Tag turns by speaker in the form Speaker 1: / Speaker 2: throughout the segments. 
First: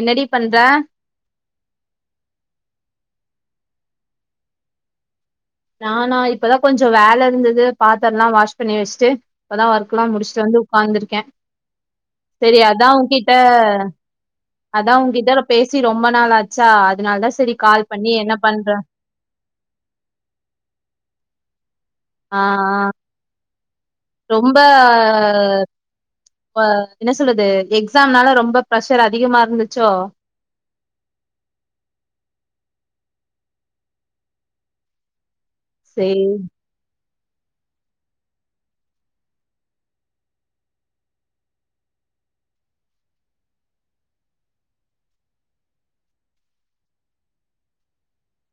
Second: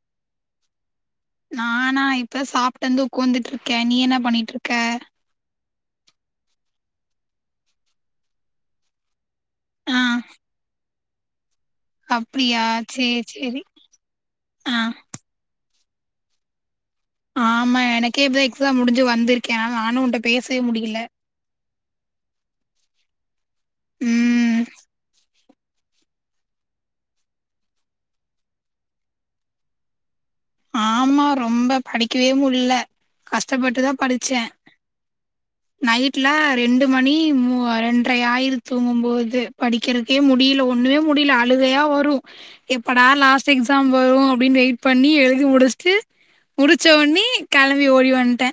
Speaker 1: என்னடி பண்ற
Speaker 2: நானா இப்பதா சாப்ட்டு வந்து உக்காந்துட்டு இருக்கே நீ என்ன பண்ணிட்டு இருக்க
Speaker 1: நானா இப்பதா கொஞ்சோ வேல இருந்தது பாத்தரல்லா வாஷ் பண்ணி வச்ட்டு இப்பதா
Speaker 2: ஆ
Speaker 1: ஒர்க்ல்லா முடிச்சுட்டு வந்து உக்காந்துருக்கே செரி
Speaker 2: அப்டியா
Speaker 1: அதா உ
Speaker 2: சேர்
Speaker 1: கிட்ட
Speaker 2: சேரி ஆ
Speaker 1: அதா உன் கிட்ட ரொ பேசி ரொம்ப நாளாச்சா அதனால தா சேரி கால் பண்ணி என்ன பண்ற
Speaker 2: டு வந்திருக்கே நானு உன்ட்ட பேசவே முடில
Speaker 1: ஆ ஆ ரொம்ப
Speaker 2: ம்
Speaker 1: இப்ப என்ன சொல்றது எக்ஸாம்னால ரொம்ப பிரஷர் அதிகமா இருந்துச்சோ
Speaker 2: ஆமா ரொம்ப படிக்கவே முல்ல கஷ்டப்பட்டுதா படிச்சே
Speaker 1: சேரி
Speaker 2: நைட்ல ரெண்டுப் மணி மு ரெண்டர ஆயிருது தூங்கும்போது படிக்கிறக்கே முடில ஒண்ணுமே முடில ஆ அழுகையா வரு எப்படா லாஸ்ட் எக்ஸாம் வரு அப்டினு வெயிட் பண்ணி எழு தி முடிச்ட்டு முடிச்ச ஒட்னே கெளம்பி ஓடி வன்ட்டே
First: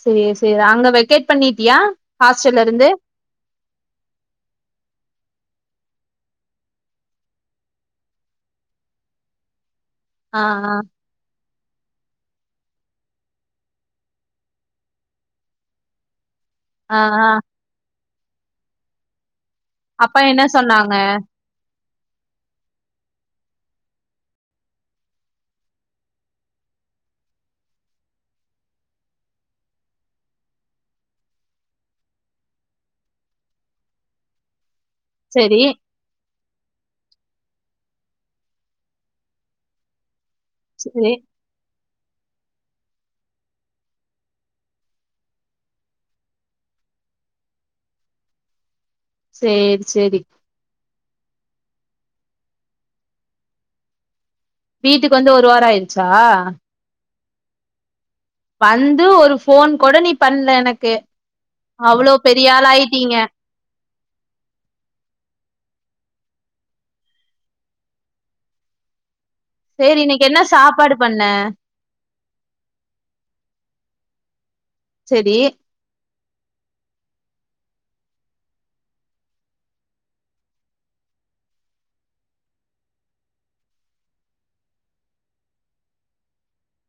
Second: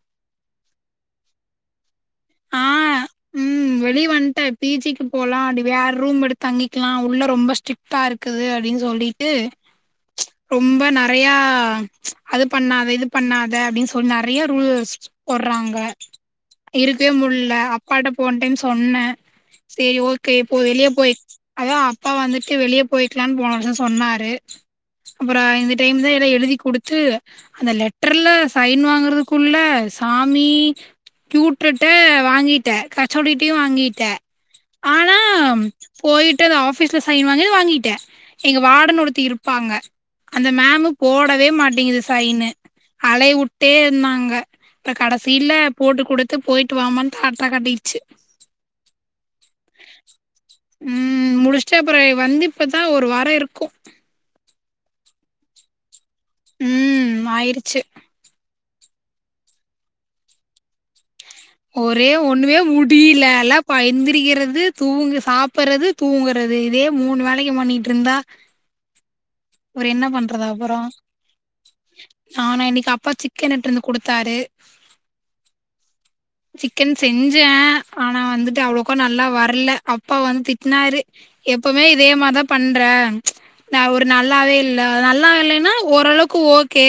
Speaker 1: சேரி சேரி அங்க வெக்கேட் பண்ணிட்டியா
Speaker 2: ஆ
Speaker 1: ஹாஸ்டல்ல இருந்து
Speaker 2: ம் வெளிய வன்ட்டே டிச்சிங்கு போலா அப்டி வேற ரூம் எடுத்து தங்கிக்கலா உள்ள ரொம்ப ஸ்டிக் ட்டா இருக்குது அப்டின் சொல்லிட்டு
Speaker 1: [inaudible] ஆ
Speaker 2: ரொம்ப நா நெறயா அது பண்ணாத இது பண்ணாத அப்டின்னு சொன் நெறயா ரூல்ஸ் போட்றாங்க
Speaker 1: ஆ
Speaker 2: ப்பே
Speaker 1: ஆ
Speaker 2: முல்ல அப்பாட்ட போன டைம் சொன்னே சேரி
Speaker 1: அப்பா
Speaker 2: ஓகே
Speaker 1: என்ன
Speaker 2: இப்போ வெளிய
Speaker 1: சொன்னாங்க
Speaker 2: போய் அதா அப்பா வந்துட்டு வெளிய போய்க்கலானு போன வருஷ சொன்னாரு அப்ற இந்த டைம் தா ஏதோ எழுதி குடுத்து அந்த லெட்டர்ல சைன் வாங்கறதுக்குள்ள சாமி ட்டே வாங்கிட்டே ஹெச் ஒ டி டையு வாங்கிட்டே ஆனா
Speaker 1: செரி
Speaker 2: போயிட்டு அந்த ஆபீஸ்ல சைன் வாங்கி வாங்கிட்டே எங்க வார்டன் ஒருத்தி இருப்பாங்க அந்த மேமு
Speaker 1: செரி
Speaker 2: போடவே மாட்டிங்குது சைன்னு அலையவுட்டே இருந்தாங்க இப்ப கடசில போட்டு கொடுத் து போயிட்டு வாமான்னு டாட்டா காட்டிடுச்சு
Speaker 1: சேரி சேரி
Speaker 2: ம் முடிச்சுட்டு அப்பற வந்து இப்பதா ஒரு வாரம் இருக்கு
Speaker 1: வீட்டுக்கு வந்து ஒரு வாரம் ஆயிருச்சா
Speaker 2: ம் ஆயிறுச்சு
Speaker 1: வந்து ஒரு போஃன் கூட நீ பண்ல எனக்கு
Speaker 2: ஒரே
Speaker 1: அவ்ளோ பெரிய
Speaker 2: ஒண்ணுமே
Speaker 1: ஆள் ஆயிட்டீங்க
Speaker 2: முடிலல்ல ப் ப்பா எந்திரிக்கிறது தூங்கு சாப்புறது தூங்கறது இதே மூணு வேலைக்கு பண்ணிட்டு இருந்தா அப்றோ
Speaker 1: சேரி இன்னக்கு என்ன
Speaker 2: பண்றது அப்றோ
Speaker 1: சாப்பாடு பண்ண
Speaker 2: நானா இன்னக்கு அப்பா சிக்கன் எடுத்ட்ட்டு வந்து குடுத்தாரு
Speaker 1: சேரி
Speaker 2: சிக்கன் செஞ்சே ஆனா வந்துட்டு அவ்வளவுக்கா நல்லா வரல அப்பா வந்து திட்னாரு எப்போமே இதே மாரி தா பண்ற நா ஒரு நல்லாவே இல்ல நல்லா இல்லன்னா ஓரளவுக்கு ஓகே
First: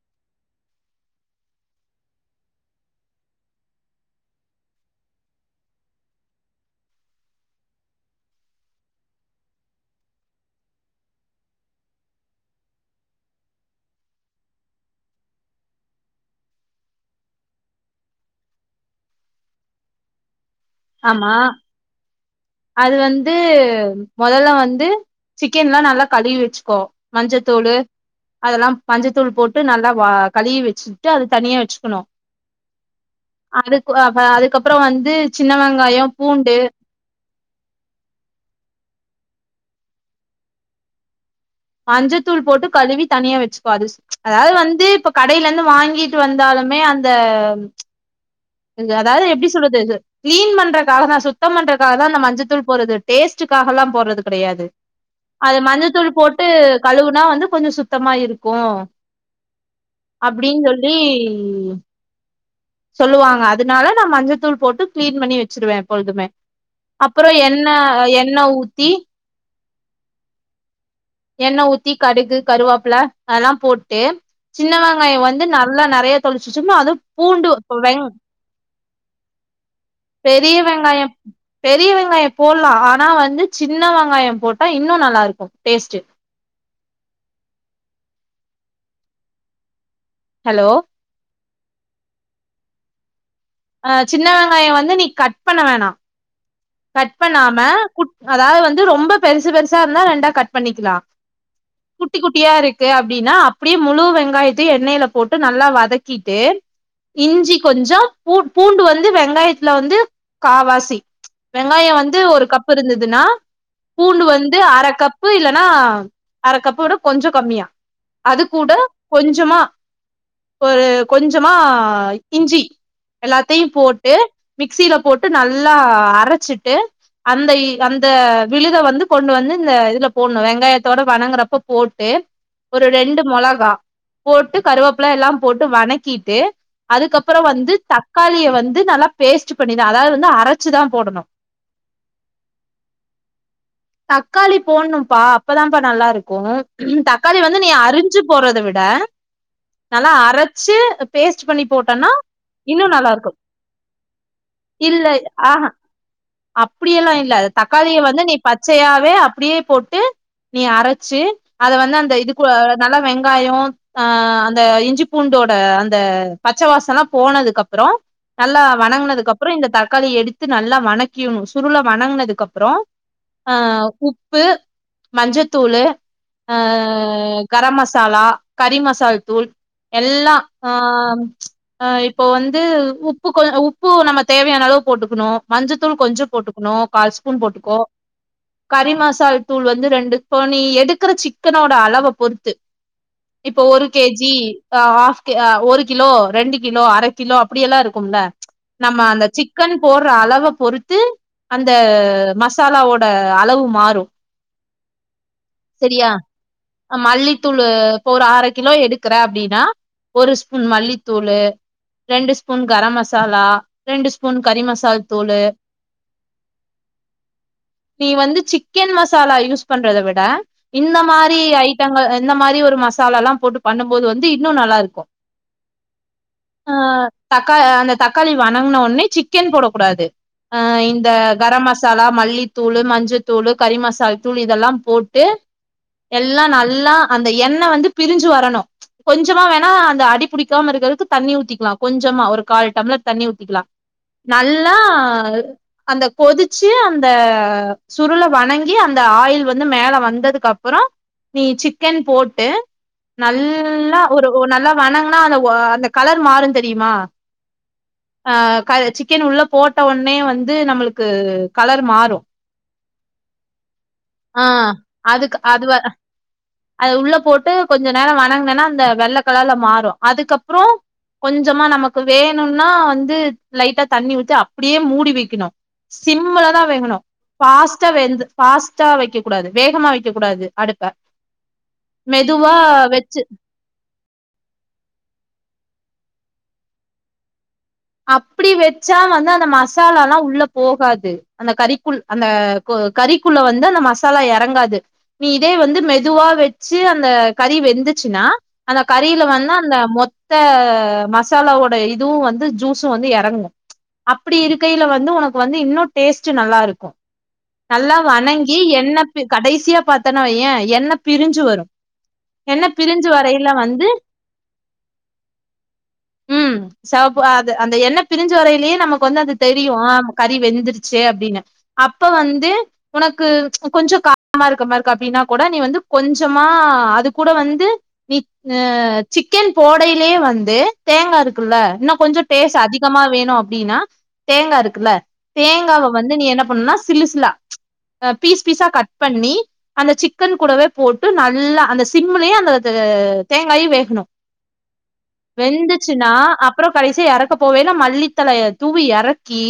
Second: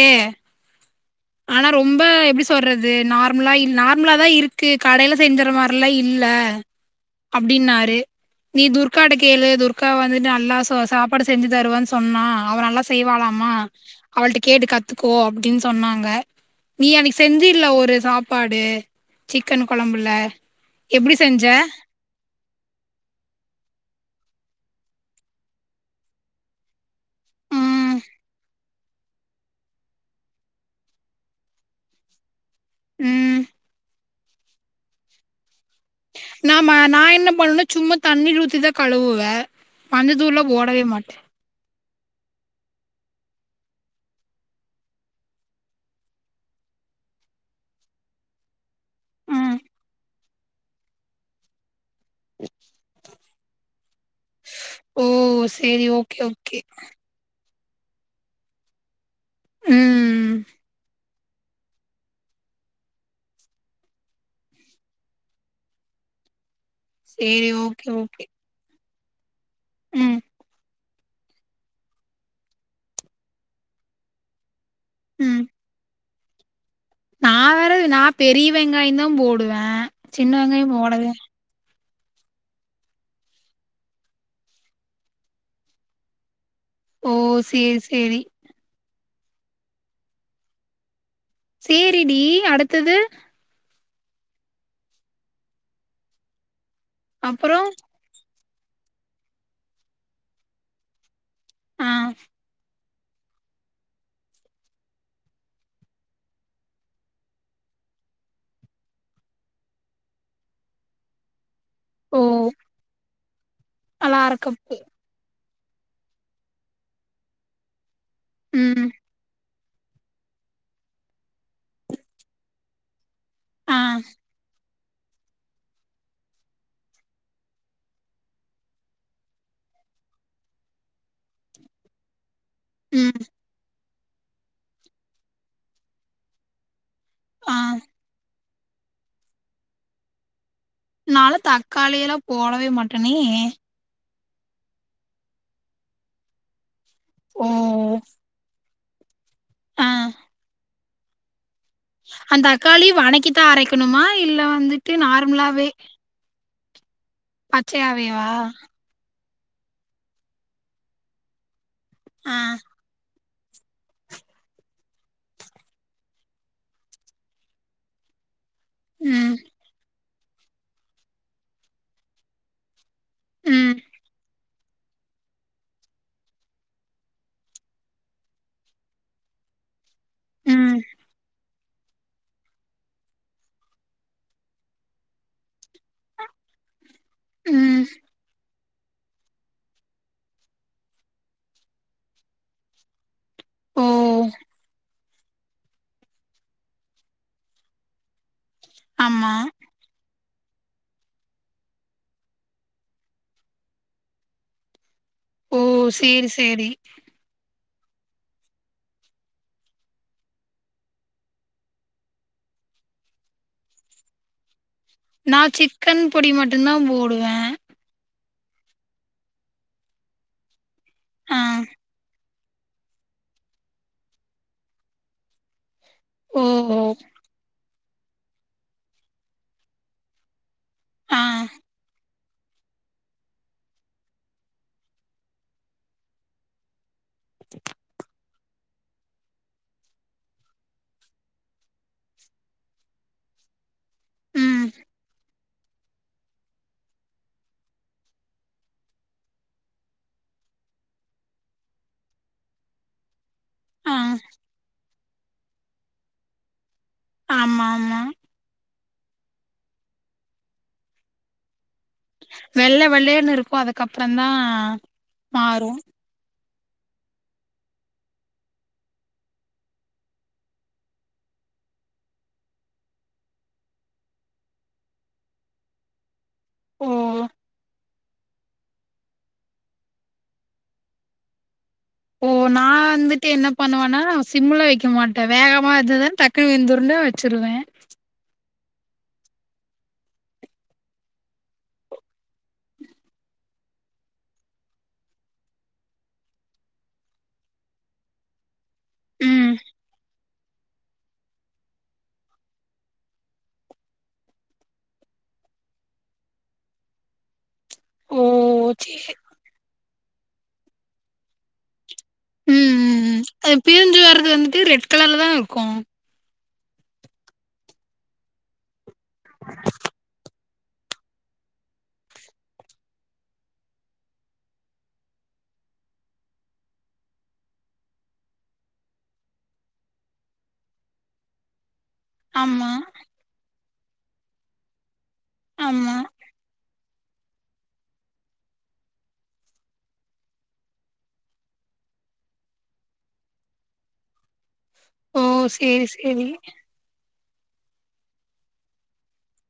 Speaker 2: ஆனா ரொம்ப எப்டி சொல்றது நார்மலா இ நார்மலா தா இருக்கு கடயில செஞ்சற மார் லா இல்ல அப்டின்னாரு நீ துர்க்காட்ட கேளு துர்க்கா வந்துட்டு அண்ணா சோ சாப்பாடு செஞ்சு தருவன்னு சொன்னா அவ நல்லா செ செய்வாளாமா அவள்ட்ட கேட்டு கத்துக்கோ அப்டின்னு சொன்னா ங்க நீ அன்னக்கு செஞ்சில ஒரு சாப்பாடு சிக்கன் கொழம்புல எப்டி
Speaker 1: ஆமா
Speaker 2: செஞ்ச
Speaker 1: அது வந்து மொதல்ல வந்து சிக்கன்ல்லா நல்லா கழுவி வச்சுக்கோ மஞ்சத்தூளு
Speaker 2: ம்
Speaker 1: அதெல்லா மஞ்சத்தூள் போட்டு நல்லா வா கழுவி வச்சுட்டு அது தனியா வச்சுக்கணு
Speaker 2: ம்
Speaker 1: அதுக்கு அ அதுக்கப்புற வந்து சின்ன வெங்காயம்
Speaker 2: நா ம நா என்ன பண்ணுனா சும்மா தண்ணிரூத்திதா கழுவுவே மஞ்சத்தூள்லா போடவே மாட்டே
Speaker 1: மஞ்சத்தூள் போட்டு கழுவி தனியா வச்சுக்கொ அதாவது வந்து இப்ப கடையில இருந்து வாங்கி ட்டு வந்தாலுமே அந்த அந்த அதாவது எப்டி
Speaker 2: ம்
Speaker 1: சொல்றது து கிளீன் பண்றக்காக தா சுத்தம் பண்றதுக்காக தா மஞ்சத்தூள் போறது டேஸ்டுக்காகல்லா போறது கெடையாது
Speaker 2: ஓ
Speaker 1: அது
Speaker 2: சேரி
Speaker 1: மஞ்சத்தூள்
Speaker 2: ஓகே
Speaker 1: போட்டு
Speaker 2: ஓகே
Speaker 1: கழுவு னா வந்து கொஞ்சொ சுத்தமா இருக்கு
Speaker 2: ம்
Speaker 1: அப்டின் சொல்லி சொல்லுவாங்க அதுனால நா மஞ்சத்தூள் போட்டு க்ளீன் பண்ணி வச்சிடுவே எப்பொழுதுமே அப்பறோ
Speaker 2: சேரி
Speaker 1: எண்ண
Speaker 2: ஓகே ஓகே
Speaker 1: எண்ணெ ஊத்தி
Speaker 2: ம்
Speaker 1: எண்ண ஊத்தி கடுகு கருவாப்ல அதெல்லா போட்டு சின்ன வெங்காயோ
Speaker 2: ம்
Speaker 1: வந்து நல்லா நெறைய தொழிச்சுட்டோம்னா அது
Speaker 2: நா வெரவு நா பெரிய வெங்காயோ தா போடுவே சின்ன
Speaker 1: பெரிய
Speaker 2: வெங்காயோ போடவே
Speaker 1: வெங்காயம் பெரிய வெங்காயோ போட்லா ஆனா வந்து சின்ன வெங்காயோ போட்டா இன்னு நல்லா இருக்கு டேஸ்ட்டு
Speaker 2: ஓ சேரி சேரி
Speaker 1: ஹலோ
Speaker 2: சேரிடி அடுத்தது
Speaker 1: அ சின்ன வெங்காயோ வந்து நீ கட் பண்ண வேணா கட்
Speaker 2: அப்புறோ
Speaker 1: பண்ணாம குட் அதாவது வந்து ரொம்ப பெருசு பெருசா இருந்தா ரெண்டா கட் பண்ணிக்கலா
Speaker 2: ஆ
Speaker 1: குட்டி குட்டியா இருக் கு அப்டின்னா அப்டியே முழு வெங்காயத்தையு எண்ணெயில போட்டு நல்லா வதக்கிட்டு இஞ்சி கொஞ்சொ பூ பூண்டு வந்து வெங்காயத்துல வந்து காவாசி வெங்காயோ வந்து
Speaker 2: ஓ
Speaker 1: ஒரு கப் இருந்ததுன்னா
Speaker 2: அதுல
Speaker 1: பூண்டு
Speaker 2: அர
Speaker 1: வந்து
Speaker 2: கப்பு
Speaker 1: அர கப் பு இல்லன்னா அர கப்பு விட கொஞ்சோ கம்மியா அது கூட
Speaker 2: ம்
Speaker 1: கொஞ்சமா ஒரு கொஞ்சமா இஞ்சி எல்லாத்தையு
Speaker 2: ஆ
Speaker 1: போட்டு மிக்ஸில போட்டு நல்லா அரச்சிட்டு அந்த அந்த விழுத வந்து கொண்டு வந்து இந்த இதுல போட்ணு வெங்காயத்தோட வணங்குறப்ப போட்டு ஒரு ரெண்டு
Speaker 2: ம்
Speaker 1: மொளகா போட்டு கருவப்ல எல்லா போட்டு வணக்கீட்டு அதுக்கப்பறோ
Speaker 2: ஆ
Speaker 1: வந்து தக்காளிய வந்து நல்லா பேஸ்ட்டு பண்ணிதா அதாது வந்து அரச்
Speaker 2: நாலா தக்காளி எல்லா போடவே மாட்டேனே ஏ
Speaker 1: தக்காளி போட்ணும்ப்பா அப்பதாம்ப்பா நல்லா இருக்கு தக்காளி
Speaker 2: ஓ
Speaker 1: வந்து நீ அறிஞ்சு போட்றத விட
Speaker 2: ஆ
Speaker 1: ட நல்லா அரச்சு இ பேஸ்ட் பண்ணி போட்டோன்னா
Speaker 2: அந்த தக்காளி
Speaker 1: இன்னு நல்லா இருக்கு
Speaker 2: வணக்கித்தான் அரைக்கணுமா இல்ல வந்துட்டு
Speaker 1: இல்ல
Speaker 2: நார்மலாவே
Speaker 1: ஆஹ அப்டி எல்லா இல்ல தக்காளிய வந்து
Speaker 2: பச்சையாவேவா
Speaker 1: நீ பச்சையாவே அப்டியே போட் டு நீ அரச்சு அத வந்து அந்த
Speaker 2: ஆ
Speaker 1: இதுக்கு நல்லா வெங்காயோ ஆ அந்த இஞ்சி பூண்டோட அந்த பச்சவாசோல்லா போனதுக்கு அப்றோ நல்லா
Speaker 2: ம்
Speaker 1: வணங்குனதுக்கப்புறோ இந்த தக்காளிய எடுத்து நல்லா வணக்கி சுருள வணங்குனதுக்கு அப்றோ அ
Speaker 2: ம்
Speaker 1: உப்பு மஞ்சத்தூளு அ கரம் மசாலா கறி மசால் தூள் எல்லா ஆ
Speaker 2: ம்
Speaker 1: அ இப்போ வந்து உப்பு கொ உப்பு நம்ம தேவையான அளவு போட்டுக்கணு மஞ்சத் தூள் கொஞ்சோ போட்டுக்கணு கால் ஸ்பூன் போட்டுக்கோ
Speaker 2: ம்
Speaker 1: கறி மசால் தூள் வந்து ரெண்டு இப்போ நீ எடுக்குற சிக்கனோட அளவ பொறுத்து இப்போ ஒரு
Speaker 2: ஓ
Speaker 1: கேஜி ஆ ஆஃப் கு ஒரு கிலோ ரெண்டு கிலோ அர கிலோ அப்டியெல்லா இருக்கும்ல நம்ம அந்த
Speaker 2: ஆமா
Speaker 1: சிக்கன் போட்ற அளவப் பொறுத்து அந்த மசாலாவோட அளவு மாறு
Speaker 2: ஓ
Speaker 1: செரியா
Speaker 2: சேரி சேரி
Speaker 1: ஆ மல்லி த்தூளு இப்ப ஒரு அர கிலோ எடுக்குற அப்டின்னா ஒரு ஸ்பூன் மல்லித்தூளு ரெண்டு ஸ்பூன் கரம் மசாலா ரெண்டு ஸ்பூன் கறி மசால் தூளு
Speaker 2: நா சிக்கன் பொடி மட்டுந்தா போடுவ
Speaker 1: நீ வந்து சிக்கன் மசாலா யூஸ் பண்றத விட இந்த மாரி
Speaker 2: ஆ
Speaker 1: ஐட்டங்கள்‌ ஆ இந்த மாரி ஒரு மசாலால்லா போட்டு பண்ணும் போது வந்து இன்னு நல்லாருக்கு
Speaker 2: ஓ
Speaker 1: ஆ
Speaker 2: ஓ
Speaker 1: தக்கா அந்த தக்காளி வணங்குன ஒட்னே சிக்கன் போடக் கூடாது ஆ இந்த
Speaker 2: ஆ
Speaker 1: கரம் மசாலா மல்லித் தூளு மஞ்சத்தூளு கறி மசால் தூள் இதெல்லா போட்டு எல்லா நல்லா அந்த எண்ணெ வந்து பிரிஞ்சு வரணு கொஞ்சமா வேணா அந்த அடி புடிக்காம இருக்கறதுக்கு தண்ணி ஊத்திக்கலா கொஞ்சமா ஒரு கால் டம்ளர் தண்ணி ஊத்திக்கலா
Speaker 2: ம்
Speaker 1: நல்லா அந்த கொதிச்சு அந்த சுருள வணங்கி அந்த ஆயில் வந்து மேல வந்ததுக்கு அப்புற நீ சிக்கன் போட்டு
Speaker 2: ஆ
Speaker 1: நல்லா ஒரு நல்லா வணங்கன்னா அந்த ஒ அந்த கலர் மாறு தெரியுமா
Speaker 2: ஆமா ஆமா
Speaker 1: ஆ கல சிக்கன் உள்ள போட்ட ஒட்னே வந்து நம்பளுக்கு கலர் மாற்
Speaker 2: வெள்ள வெள்ளேர்னு இருக்கும் அதுக்கப்புறந்தா
Speaker 1: ஆ அதுக்கு அது
Speaker 2: மாறு
Speaker 1: அது உள்ள போட்டு கொஞ்ச நேரம் வணங்குனென்னா அந்த வெள்ளக் கலர்ல மாறும் அதுக்கப்புறம் கொஞ்சமா நமக்கு வேணும்னா வந்து லைட்டா தண்ணிவிட்டு அப்டியே மூடி வெக் கினு சிம்லதா
Speaker 2: ஓ
Speaker 1: வேகனு பாஸ் ட்டா வெந்து ஃபாஸ்ட்டா வெக்கக் கூடாது வேகமா வெக்கக் கூடாது அடுப்ப மெதுவா வெச்சு
Speaker 2: பண்ணுவேனா சிம்முல வக்க மாட்ட வேகமாக இருந்தாதா டக்குனு வெந்துருண்டு வெச்சுருவே
Speaker 1: அப்டி வெச்சா வந்து அந்த மசாலால்லா உள்ள போகாது அந்த கறிக்குள் அந்த கொ கறிக்குள்ள வந்து அந்த மசாலா எறங்காது நீ இதே வந்து மெதுவா வச்சு அந்த கறி வெந்துச்சுன்னா அந்த கறில
Speaker 2: ம்
Speaker 1: வேன்னா அந்த மொத்த மசாலாவோட இதுவு வந்து ஜூஸ் ஸு வந்து எறங்கு அப்டி இருக்கையில வந்து ஒனக்கு வந்து இன்னு டேஸ்ட்டு நல்லாருக்கு நல்லா
Speaker 2: ஓ
Speaker 1: வணங்கி
Speaker 2: சேரி
Speaker 1: எண்ணெ பி கடைசியா பாத்தன்ன வையே எண்ணெ பிரிஞ்சு வரு
Speaker 2: ம்
Speaker 1: எண்ணெ
Speaker 2: ம்
Speaker 1: பிரிஞ்சு
Speaker 2: ம்
Speaker 1: வரையில
Speaker 2: ஆ
Speaker 1: வந்து
Speaker 2: பிரிஞ்சு வரது வந்துட்டு ரெட் கலர்லதா இருக்கு
Speaker 1: ம் செவப்பு அது அந்த எண்ணெ பிரிஞ்சு வரையிலேயே நமக்கு வந்து அது தெரியு ஆ கறி வெந்துரிச் சே அப்டின்னு அப்ப வந்து ஒனக்கு கொஞ்ச காரமா இருக்கமா அப்டின்னா கூட நீ வந்து கொஞ்சமா அது கூட வந்து நீ ஆ சிக்கன் போடையிலேயே வந்து தேங்கா இருக்குல்ல இன்னு கொஞ்ச டேஸ்ட்
Speaker 2: ஆமா
Speaker 1: அதிகமா வேணு அப்டின்னா தேங்கா இருக்குல்ல தேங்காவ
Speaker 2: ஆமா
Speaker 1: வந்து நீ என்ன பண்ணுனா சில்லு சில்லா ஆ பீஸ் பீஸா கட் பண்ணி அந்த சிக்கன் கூடவே போட்டு நல்லா அந்த சிம்முலேயே அந்த இது தேங்காயு வேகணு
Speaker 2: ஓ சேரி
Speaker 1: வெந்துச்சின்னா
Speaker 2: சேரி
Speaker 1: அப்புற கடைசியா எற க்கப் போவையில மல்லித்தழையே தூவி எறக்கி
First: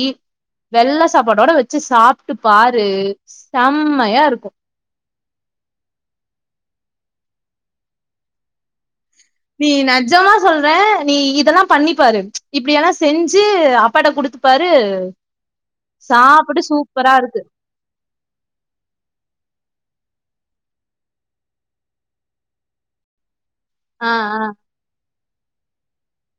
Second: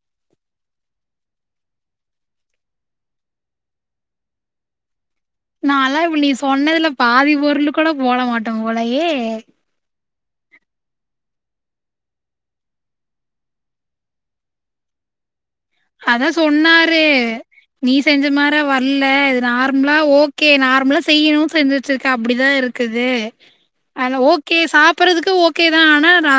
Speaker 1: வெள்ள சாப்பாடோட வச்சு சாப்ட்டு பாரு செம்மையா இருக்கு
Speaker 2: நா எல்லா இப்ப நீ சொன்னதுல பாதி பொருள் கூட போட மாட்டோ போலையே
Speaker 1: நீ நெஜமா சொல்றே நீ இதெல்லா பண்ணிபாரு இப்டியல்லா செஞ்சு அப்பாட்ட குடுத்து பரு
Speaker 2: அதா
Speaker 1: சாப்ட்டு
Speaker 2: சொன்னாரு
Speaker 1: சூப்பரா இருக்கு
Speaker 2: நீ செஞ்ச மார வரல இது நார்மலா ஓக்கே நார்மலா செய்யணுன் செஞ்சுவச்ருக்கே அப்டிதா இருக் குது
Speaker 1: ஆ
Speaker 2: ஆன
Speaker 1: ஆ
Speaker 2: ஓக்கே சாப்பறதுக்கு ஓக்கே தா ஆனா ர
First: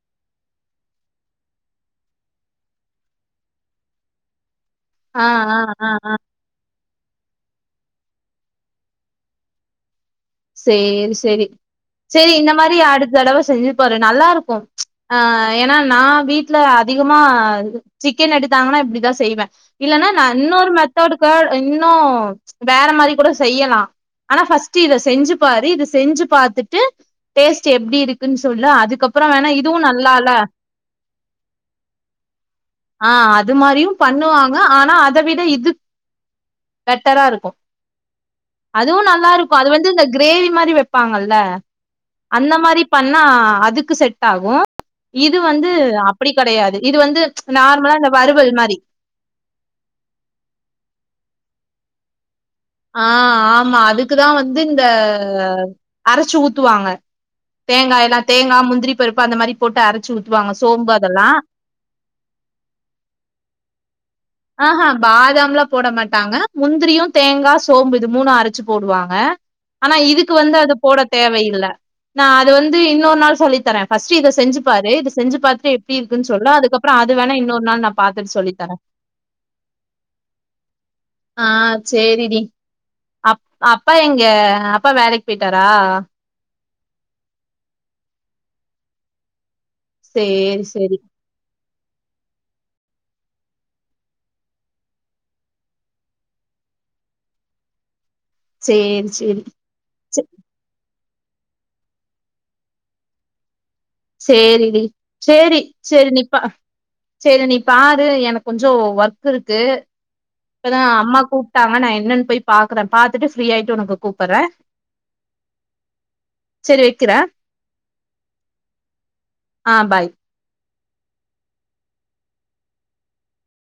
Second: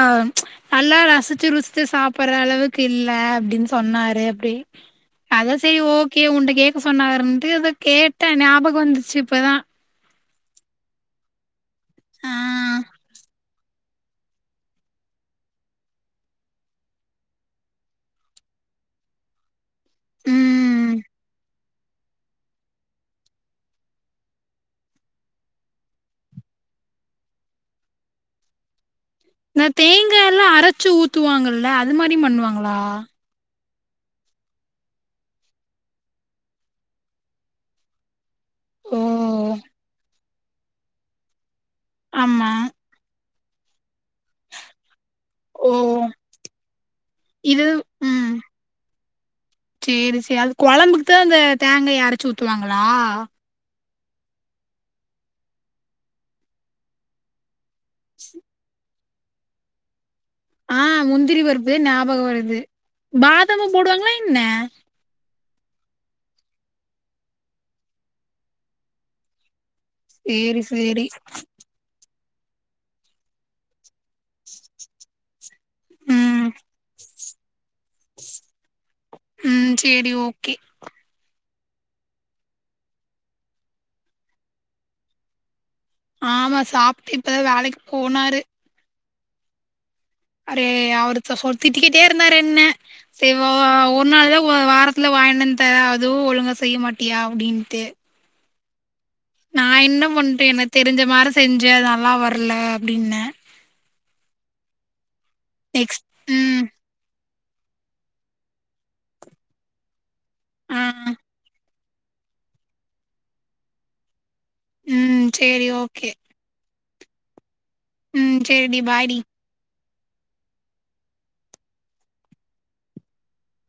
Speaker 2: நல்லா ரசிச்சு ருசிச்சு சாப்பர்ற அளவுக்கு இல்ல அப்டின் சொன்னாரு அப்டி
Speaker 1: ஆ
Speaker 2: அதா
Speaker 1: ஆ
Speaker 2: சரி
Speaker 1: ஆ ஆ
Speaker 2: ஓக்கே உன்ட்ட கேக்க சொன்னாருன்ட்டு அதா கேட்டே ஞாபக வந்துச்சு இப்பதா
Speaker 1: சேரி சேரி செரி
Speaker 2: ஆ
Speaker 1: இந்த மாரி அடுத்த தடவ செஞ்சு பாரு நல்லா இருக்கு ஆ ஏன்னா நா வீட்ல அதிகமா சிக்கன் எடுத்தாங்கன்னா இப்டிதா செய்வே இல்லன்னா நா இன்னொரு
Speaker 2: ம்
Speaker 1: மெத்தோடுக் இன்னு வேற மாரி கூட செய்யலா ஆனா ஃபஸ்ட்டு இத செஞ்சு பாரு இத செஞ்சு பாத்துட்டு டேஸ்ட் எப்டி இருக்குன் சொல்லு அதுக்க ப்றோ வேணா
Speaker 2: இந்த
Speaker 1: இதுவு நல்லால்ல
Speaker 2: தேங்கால்லா அரச்சு ஊத்துவாங்கல்ல அது மாரி பண்ணுவாங்களா
Speaker 1: ஆ அது மாரியு பண்ணுவாங்க ஆனா அத விட இது பெட்டரா இருக்கு
Speaker 2: ஓ
Speaker 1: அதுவு நல்லாருக்கு அது வந்து இந்த கிரேவி மாதிரி வெப்பாங்கல்ல
Speaker 2: ஆமா
Speaker 1: அந்த மாரி பண்ணா அதுக்கு செட் ஆகு இது வந்து
Speaker 2: ஓ
Speaker 1: அப்டி கெடையாது இது வந்து
Speaker 2: இது
Speaker 1: நார்மலா இந்த
Speaker 2: ம்
Speaker 1: வறுவல் மாரி
Speaker 2: சேரி சே அது கொழம்புக்கு தா அந்த தேங்காய அரைச்சு ஊத்துவாங்களா
Speaker 1: ஆ ஆமா அதுக்குதா வந்து இந்த அரைச்சு ஊத்துவாங்க தேங்காய எல்லா தேங்கா முந்திரி பருப்பு அந்த மாரி போட்டு அரைச்சு ஊ
Speaker 2: ஆ முந்திரி பருப்பு ஞாபக வருது பாதாமு போடுவாங்ளா என்ன
Speaker 1: ஆஹா பாதாம்லா போட மாட்டாங்க முந்திரியு தேங்கா சோம்பு இது மூணு அரைச்சு போடுவாங்க ஆனா இதுக்கு வந்து
Speaker 2: சேரி
Speaker 1: அது போட
Speaker 2: சேரி
Speaker 1: தேவையில்ல நா அது வந்து இன்னொரு நாள் சொல்லித்தரே ஃபர்ஸ்ட் இத செஞ்சு பாரு இத செஞ்சு பாத்துட்டு எப்டி இருக்குன்
Speaker 2: ம்
Speaker 1: சொல்லு அதுக்கப்றோ அது வேணா இன்னொரு நாள் நா பாத்துட்டு சொல்லித்தரே
Speaker 2: ம் சேரி ஓக்கே
Speaker 1: ஆ சேரிடி அப் அப்பா எங்க அப்பா வேலைக்கு போயிட்டாரா
Speaker 2: ஆமா சாப்ட்டு இப்பதா வேலைக்கு போனாரு அவரு
Speaker 1: சேரி சேரி
Speaker 2: அவருத் சொ திட்டிக்கிட்டே இருந்தாரு என்ன செவா ஒரு நாள்தா வாரத்துல வாங்கனந்து வந்து தரே அதுவு ஒழுங்கா செய்ய மாட்டியா அப்டின்ட்டு
Speaker 1: சேரி சேரி
Speaker 2: நா என்ன
Speaker 1: சே
Speaker 2: பண்ட்டு எனக்கு தெரிஞ்ச மாரி செஞ்சே அது நல்லா வரல அப்டின்னே
Speaker 1: சேரிடி சேரி
Speaker 2: நெக்ஸ்ட்
Speaker 1: சேரி நீப்பா
Speaker 2: ம்
Speaker 1: சேரி நீ பாரு எனக்கு கொஞ்சோ ஒர்க் இருக்கு இப்பதா
Speaker 2: ஆ
Speaker 1: அம்மா கூப்ட்டாங்க நா என்னன் போய் பாக்குறே பாத்துட்டு ஃப்ரீயாயிட்டு உனக்கு கூப்பட்றே
Speaker 2: ம் சேரி ஓக்கே
Speaker 1: சேரி வெக்கிறே
Speaker 2: ம் சேரி டி பாய் டி
Speaker 1: ஆ பாய்